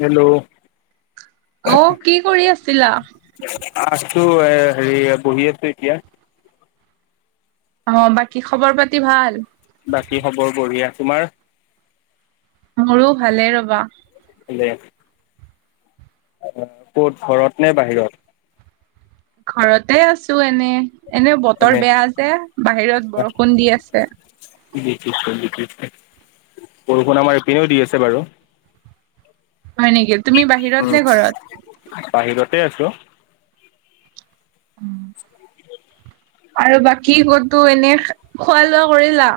Hello অ কি কৰি আছিলা আ' টো এ হেৰি বহি আছো এতিয়া অ' বাকী খবৰ পাতি ভাল? বাকী খবৰ বঢ়িয়া তোমাৰ? মোৰো ভালেই ৰবা। দে আহ ক'ত ঘৰত নে বাহিৰত? ঘৰতে আছো এনে। এনেও বতৰ এনে বেয়া যে বাহিৰত বৰষুণ দি আছে। [unintelligible] বৰষুণ আমাৰ ইপিনেও দি আছে বাৰু হয় নেকি তুমি বাহিৰত উম নে ঘৰত? বাহিৰতে আছো। উম' আৰু বাকী ক'তো এনেই খোৱা লোৱা কৰিলা?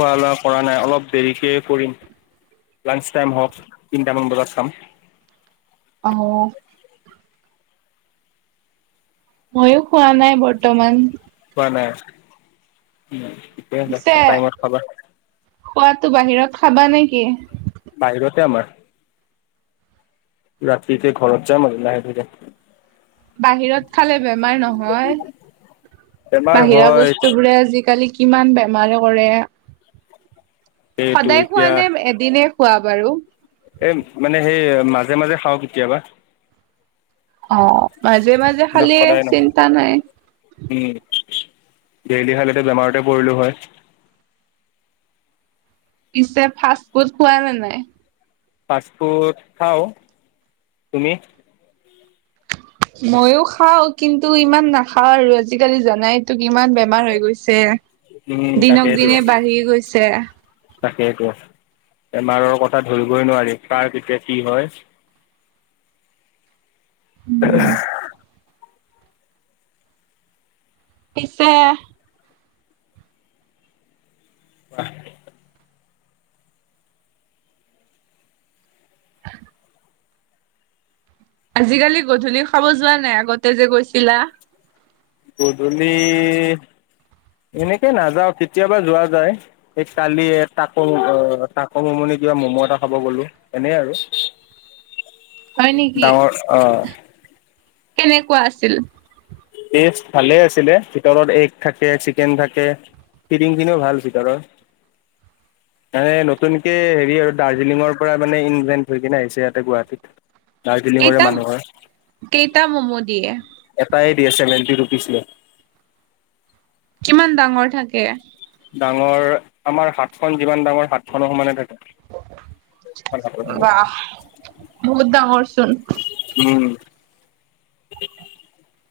খোৱা লোৱা কৰা নাই অলপ দেৰিকে কৰিম লাঞ্চ টাইম হওক তিনটামান বজাত খাম। অ ময়ো খোৱা নাই বৰ্তমান। ম নাই উম পিছে খোৱাতটো বাহিৰত খাবা নেকি? বাহিৰতে আমাৰ ৰাতিকে ঘৰত যাম আৰু লাহে ধীৰে বাহিৰত খালে বেমাৰ নহয়? বেমাৰ বাহিৰা হয় বস্তুবোৰে আজিকালি কিমান বেমাৰে কৰে এইটো সদায় খোৱা নে এদিনে খোৱা বাৰু এ, মানে সেই, মাজে মাজে খাওঁ কেতিয়াবা অ', মাজে মাজে মানে খালে সদায় নহয় চিন্তা নাই। উম, ডেইলি খালেটো বেমাৰতে পৰিলো হয়। পিছে ফাষ্টফুড খোৱানে নাই? ফাষ্টফুড খাওঁ, তুমি? ময়ো খাওঁ, কিন্তু ইমান নাখাওঁ আৰু আজিকালি জানাই তো কিমান বেমাৰ হৈ গৈছে উম, দিনক তাকেইতো দিনে বাঢ়ি গৈছে। তাকেইতো, বেমাৰৰ কথা ধৰিবই নোৱাৰি, কাৰ কেতিয়া কি হয়! [inaudible] উম [unintelligible] পিছে [unintelligible] [inaudible] আজিকালি গধূলি খাব যোৱা নাই, আগতে যে গৈছিলা? গধূলি এনেকে নাযাওঁ কেতিয়াবা যোৱা যায়। এই কালি তাকো অ' তাকোমনি কিবা ম'ম' এটা খাব গ'লো, এনেই আৰু [inaudible] হয় নেকি ডাঙৰ অ' কেনেকুৱা আছিল? টেষ্ট ভালেই আছিলে, ভিতৰত এগ থাকে, চিকেন থাকে। ফিডিংখিনিও ভাল ভিতৰৰ। মানে, নতুনকে হেৰি আৰু দাৰ্জিলিঙৰ পৰা মানে ইনভেণ্ট থৈ কিনে আহিছে ইয়াতে গুৱাহাটীত। দাৰ্জিলিঙৰে কেইটা মানুহ হয়। কেইটা ম'ম' দিয়ে এটাই নাইটি ৰুপিচ লয়। কিমান ডাঙৰ থাকে? ডাঙৰ, আমাৰ হাতখন যিমান ডাঙৰ হাতখনৰ সমানে থাকে। বাহ, বহুত ডাঙৰচোন। উম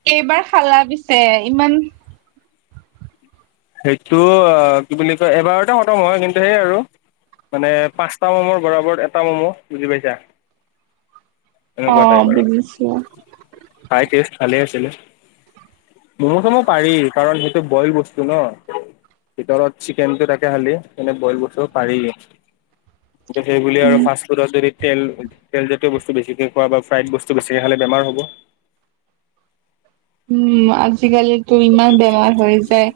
কেইবাৰ খালা পিছে ইমান সেইটো অ', কি বুলি কয়, এবাৰতে খতম হয় কিন্তু সেই আৰু। মানে, পাঁচটা ম'মৰ বৰাবৰত এটা ম'ম, ' বুজি পাইছা? অ এনেকুৱা টাইপ আৰু, বুজিছো খাই টেষ্ট ভালে আছিলে। ম'ম খাব পাৰি, কাৰণ সেইটো বইল বচ ন, ভিতৰত চিকেনটো তাকে খালি, এনে বইল [unintelligible] পাৰি। সেইবুলি আৰু ফাষ্টফুডত যদি তেল, তেলজাতীয় বস্তু বেছিকে খোৱা বা ফ্ৰাইড বস্তু বেছিকে খালে বেমাৰ হ'ব। উম, আজিকাল ত ইমান বেমাৰ হৈ যায়,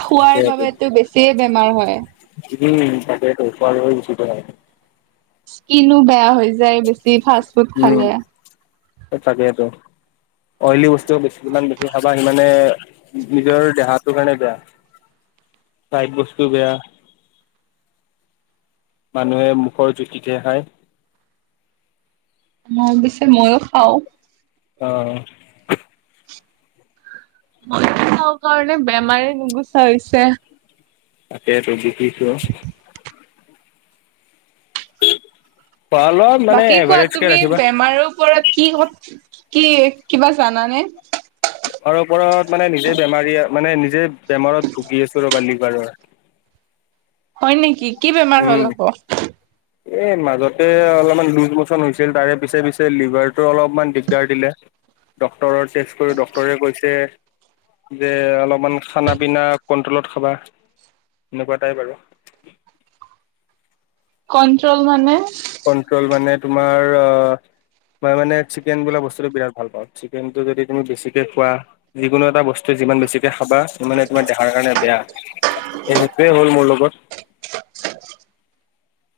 খোৱাৰ বাবেতো বেছিয়ে বেমাৰ হয়। উম, তাকেটো। [unintelligible] বেছি বেয়া। স্কিনো বেয়া হৈ যায়, বেছি ফাষ্টফুড খালে। তাকেত', অইলী বস্তু বেছি যিমান বেছি খাবা সিমানে নিজৰ দেহাতো কাৰণে বেয়া। ফ্ৰাইড বস্তু বেয়া। মানুহে মুখৰ জুতিতে হায়। মই অৱশে মইয়ো খাওঁ। অ'। [unintelligible] খাওঁ কাৰণে বেমাৰে নুগুচা হৈছে। তাকেইত, ভোগিছ। খোৱা লোৱা মানে বাকী কোৱা এভাৰেজকে তুমি ৰাখিবা। বেমাৰৰ পৰাৰত কি ক কি কিবা জানানে? তাৰ ওপৰত মানে নিজে বেমাৰীয়ে মানে নিজে বেমাৰত ভুগি আছো ৰ'বা লিভাৰৰ হয় নেকি কি বেমাৰ হ'ল আকৌ? এই মাজতে অলপমান লুজ মচন হৈছিল তাৰে পিছে পিছে লিভাৰটো অলপমান দিগদাৰ দিলে ড্টৰৰ েষ্ট কৰো ড্টৰে কৈছে যে অলপমান খানা পিনা কন্ট্ৰলত খাবা এনেকুৱাটাই বাৰু কণ্ট্ৰল মানে কন্ট্ৰল মানে তোমাৰ অ', মই মানে চিকেন বোা বস্তুটো বিৰাট ভাল পাওঁ চিকেনটো যদি তুমি বেছিকে খোৱা যিকোনো এটা বস্তু যিমান বেছিকে খাবা সিমানে তোমাৰ দেহাৰ কাৰণে বেয়া স সেইটয়ে হ'ল মোৰ লগত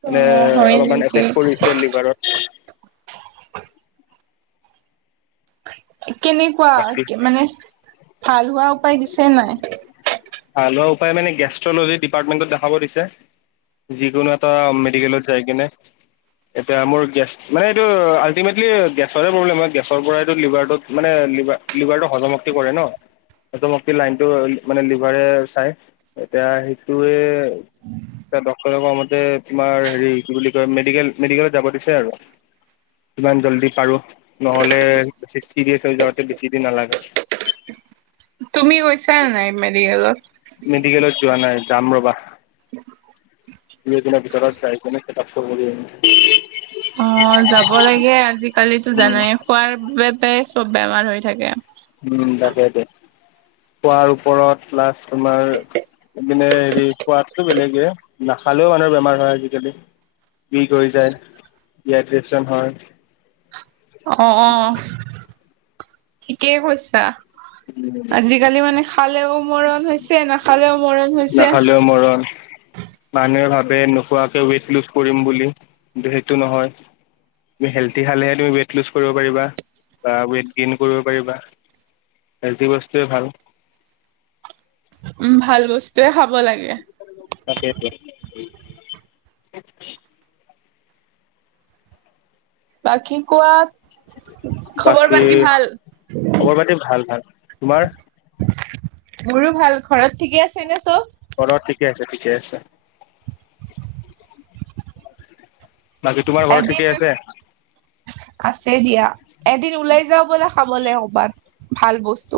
অ মানে হয় অলপমান নেকি এফেক্ট কৰিছে লিভাৰত কেনেকুৱা বাকী মানে ভাল হোৱা উপায় দিছে নাই হ লোৱা উপায় মানে গেষ্ট্ৰলজি ডিপাৰ্টমেণ্টত দেখাব দিছে যিকোনো এটা মেডিকেলত যায় কিনে এতিয়া মোৰ গেছ মানে এইটো আল্টিমেটলি গেছৰে প্ৰব্লেম হয় গেছৰ পৰাটো লিভাৰটোত মানে ব একবাৰে চাই এতিয়া সেইটোৱে এ ড্টৰ ক মতে তোমাৰ হেৰি কি বুলি কয় মেডিকেল মেডিকেলত যাব দিছে আৰু ইমান জল্দি পাৰো নহলে বেছি চিৰিয়াছ হৈ যাওঁতে বেছি দ নালাগে তুমি গৈছা নাই মেডিকেলত মেডিকেলত যোৱা নাই যাম ৰবা তিনি এদিনৰ ভিতৰত যাই কিনে কিতাপ চ কৰি আ অ', যাব লাগে আজিকালিতো জানাই খোৱাৰ বাবে চব বেমাৰ হৈ থাকে খুৱোৱাৰ ওপৰত প্লাছ তোমাৰা হেৰি খোৱটো বেলেগে নাখালেও মানুহৰ বেমাৰ হয় আজিকালি বিষ কৰি যায় ডিড্ৰচন হয় অ', ঠিকেই কৈছা আজিকালি মানে খালেও মৰণ হৈছে নাখালেও মৰণ হৈছে মানে- ব নোখোৱাকে ৱেইট লুজ কৰিম বুলি কিন্তু সেইটো নহয় তুমি হেলডি খালেহে তুমি ৱেইট লুজ কৰিব পাৰিবা বা ৱেইট গেইন কৰিব পাৰিবা হেলদি বস্তুৱে ভাল উম ভাল বস্তুৱয়ে খাব লাগে তাকে বাকী কোৱা খবৰ বাকী পাতি ভাল খবৰ পাতি ভাল ভাল তোমাৰ মোৰো ভাল ঘৰত ঠিকে আছে নে? চব ঘৰত ঠিকে আছে ঠিকে আছে বাকী তোমাৰ ঘৰত এদিন ঠিকে আছে আছে দিয়া এদিন ওলাই যাও ব'লা খাবলে কবাত ভাল বস্তু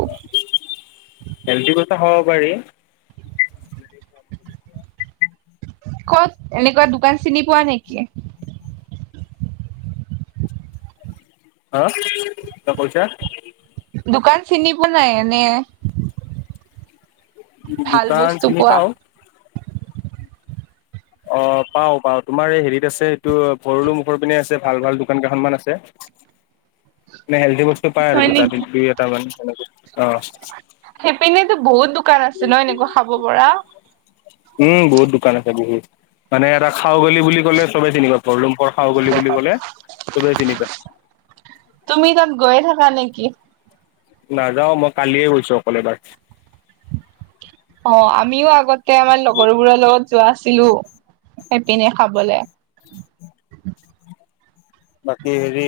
হেল্ডি কথা খাব পাৰি [unintelligible] কত এনেকুৱা দোকান চিনি পোৱা নেকি? হা কিবা কৈছা দোকান চিনি পোৱা নাই এনে ভাল দোকান বস্তু চিনি পোৱা পাওঁ অ পাও পাও তোমাৰ এই হেৰিত আছে এইটো ভৰলো মুখৰ পিনে আছে ভাল ভাল দোকান কেইখনমান আছে উ মানে হেল্ডি বস্তু পায় আৰু দুটা দ, দুই এটা মান, অহ। সেইপিনেতো বহুত দোকান আছে ন', এনেকুৱা খাব পৰা। উম, বহুত দোকান আছে বহুত, মানে এটা খাওঁ বুলি বুলি ক'লে চবেই চিনি পা গৰলম পৰ খাউগলী বুলি ক'লে, চবেই চিনি পায়। গৈ থাকা নেকি? নাযাওঁ, মই কালিয়েই গৈছোঁ অকলে এবাৰ। অ যোৱাচিলো, সেইপিনে খাবলৈ। বাকী হেৰি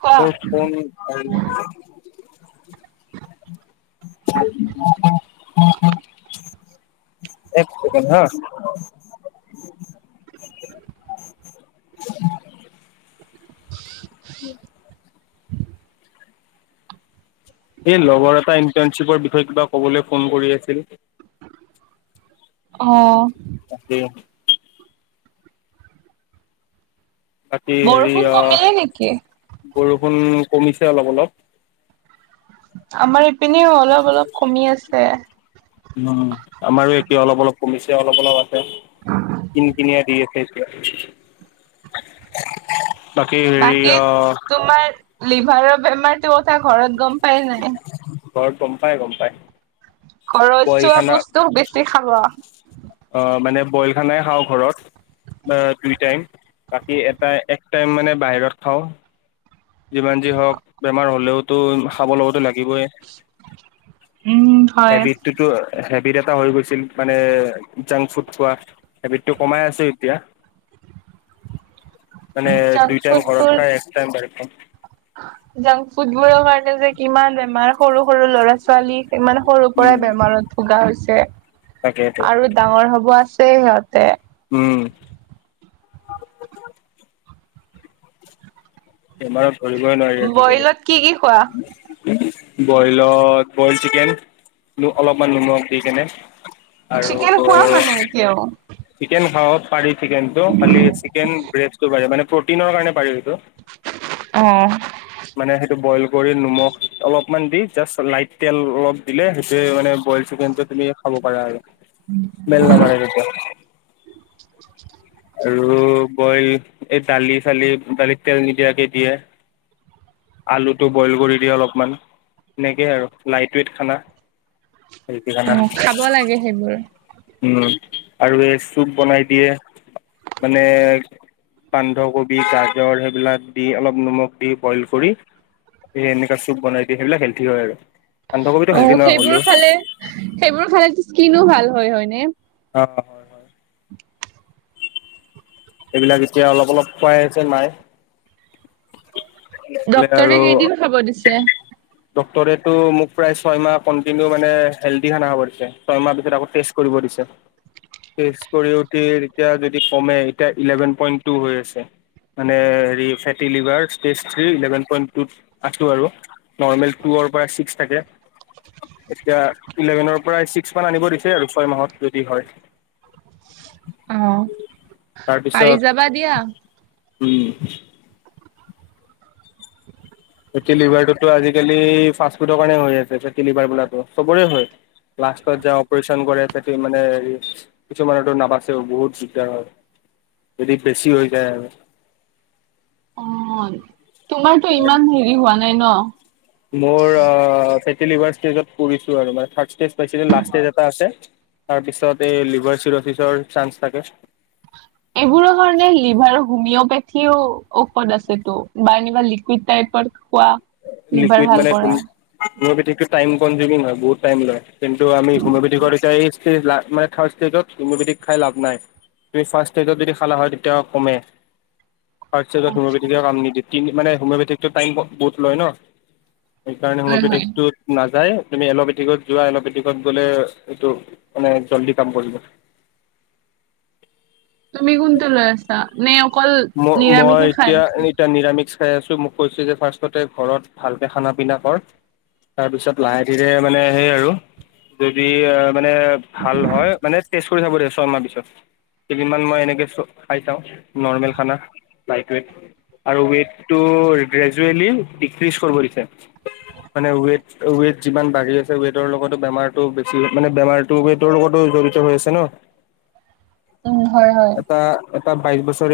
খোৱা [unintelligible] এক চেকেণ্ড হা। [unintelligible] উম। এই লগৰ এটাই ইন্টাৰ্ণশ্বিপৰ বিষয়ে কিবা ক'বলৈ ফোন কৰি আছিল। অহ। তাকেই। বাকী হেৰি বৰষুণ অ', কমিলে নেকি? বৰষুণ কমিছে অলপ অলপ। আমাৰ পিনে অলপ অলপ কমি আছে। উম, আমাৰো একে অলপ অলপ কমিছে অলপ অলপ আছে, কিন কিনিয়া দি আছে। সেইটোৱেই, বাকি হেৰি বাকী অ' তোমাৰ লিভাৰৰ বেমাৰটোৰ কথা ঘৰত গম পাই নে নাই? ঘৰত গম পাই, গম পাই। ঘৰত বইল হোৱা খানা বস্তু বেছি খাবা। অ', মানে বইল খানাই খাওঁ ঘৰত। দুই টাইম, বাকী এটা এক টাইম মানে বাহিৰত খাওঁ। যিমান যি হওঁক বেমাৰ হ'লেওতো, খাব লগতো লাগ গিবয়েই। উম হয় হেবিত এটা হৈ গৈছিল, মানে জাংক ফুড খোৱা, হেবিতটো কমাই আছোঁ এতিয়া। [unintelligible] মানে জাংক দুই টাইম ঘৰত ফুডবোৰ খাই, এক টাইম বাহিৰত খাওঁ। জাংক ফুটবোৰৰ কাৰণে যে কিমান বেমাৰ, সৰু সৰু ল'ৰা ছোৱালীৰ ইমান সৰুৰ উম, পৰাই বেমাৰত ভোগা হৈছে, তাকেইতো আৰু ডাঙৰ হ'ব আছ ছেই সিহঁতে। উম। বেমাৰত ধৰিবই নোৱাৰি বইলত কি কি খোৱা আজিকালি। বইলত, বইল চিকেন অলপমান নিমখ দি কেনে আৰু চিকেন খোৱা মানে এতিয়াও। চিকেন খাব পাৰি চিকেনটো, খালি চিকেন ব্ৰেষ্টটো পাৰি, মানে প্ৰটিনৰ কাৰণে পাৰি। উম। মানে সেইটো বইল কৰি, নিমখ অলপমান দি, জাষ্ট লাইট তেল অলপ দিলে, সেইটোৱেই মানে বইল চিকেন য়ে খাব পাৰা আৰু, স্মেল নামাৰে কেতিয়াওঁ। উম, বইল এই দালি চালি, দালিত তেল নিদিয়াকে দিয়া। আলুটো বইল কৰি দিয়ে অলপমান, সেনেকেই আৰু লাইট ৱেইট খানা। হেল্ডি খানা অ', খাব লাগে সেইবোৰ। আৰু এই চুপ বনাই দিয়ে, মানে বান্ধাকবি, গাজৰ সেইবিলাক দি, অলপ নিমখ দি বইল কৰি। সেই এনেকা চুপ বনাই দিয়ে, সেইবিলাক হেলঠি হয় আৰু। বান্ধাকবিটো অ' হেল্ডি নহয় সেইবোৰ হ'লেও খালে সেইবোৰ খালে স্কিনো ভাল হয় হয় ন'? অ' হয় হয়। এইবিলাক এতিয়া অলপ অলপ খোৱাই আছে মায়ে। নহ'লে ডক্তৰে কেইদিন খাব দিছে? ডক্টৰেটো মোক প্ৰায় ছয় মাহ কন্টিনিউ মানে হেল্ডি খানা খাব দিছে। ছয় মাহ আকৌ ষ্টেত কৰিব। কৰিছে। টেষ্ট কৰি উঠি এতিয়া যদি কমে, এতিয়া ইলেভেন পইন্ট টু হৈ আছে। মানে হেৰি fatty liver stage three eleven point টুত আছোঁ আৰু। নৰ্মেল টুৰপৰা ছিক্স থাকে। এতিয়া ইলেভেনৰপৰাই ছিক্সমান আনিব দিছে আৰু ছয় মাহত যদি হয়। অ' পাৰি যাবা দিয়া। উম। ফেটী লিভাৰটোতো আজিকালি ফাষ্ট ফুডৰ কাৰণে হৈ আছে। ফেটী লিভাৰটো চবৰে হয়। লাষ্টত যায় অপাৰেচন কৰে তাতে মানে হে কিছুমানতো নাবাচেও বহুত দিগদাৰ হয়। যদি বেছি হৈ যায় আৰু। অ'। তোমাৰতো ইমান হেৰি হোৱা নাই ন'? মোৰ আ টেলিভাৰ ষ্টেজত পৰিছোঁ আৰু, মানে থাৰ্ড ষ্টেজ পা লাষ্ট ষ্টেজ এটা আছে। তাৰপিছত এই লিভাৰ চিৰচিচৰ চান্স থাকে। [unintelligible] এইবোৰৰ কাৰণে লিভাৰ হোমিঅপেথিও ঔষধ আছেতো বা এনেুৱা লিকুইড টাইপত। খোৱা লিভাৰ লিকুইড ভাল মানে কৰা। হোমি'অপেথিকটো টাইম কম দিনত নহয়, বহুত টাইম লয় কিন্তু আমি হোমঅপেথিকৰ ইটাই সেই লাষ্ট মানে থাৰ্ড ষ্টেজত হোমিঅ'পিঠিক খাই লাভ নাই। তুমি ফাৰ্ষ্ট ষ্টেজত যদি খালা হয় তেতিয়া কমে। ফাৰ্ষ্ট ষ্টেজত হোমিওপ'থিকে কাম নিদিয়ে, মানে হমিঅ'পেথিক টাইম বহুত লয় ন'। সেইকাৰণে হয় হয় হোমিওপথিকটোত নাযায়। তুমি এল'পেথিকত যোৱা, এল'পেথিকত গ'লে এইটো মানে জল্দি কাম কৰিব। তুমি কোনটো লৈ আছা নে অকল ম-মই নিৰামিষে খাই এতিয়া আছা? এতিয়া নিৰামিষ খাই আছোঁ। মোক কৈছে যে ফাৰ্ষ্টতে ঘৰত ভালকে খানা পিনা কৰ। তাৰপিছত লাহে ধীৰে মানে সেই আৰু যদি অ মানে ভাল নহয় মানে তেজ কৰি থাক দিয়া ছমাহ, পিছত কেইদিনমান মই এনেকে খাই চাওঁ নৰ্মেল খানা, লাইট ৱেইট। আৰু ৱেইটটো গ্ৰেজুৱেলি ডিক্ৰিজ কৰিব দিছে। মানে ৱেইট ৱেইট যিমান বাঢ়ি আছে ৱেইটৰ লগতো বেমাৰটো বেছি মানে বেমাৰটো ৱেইটৰ লগতো জৰিত হৈ আছে ন'। উম হয় হয়। এটা এটা বাইশ বছৰে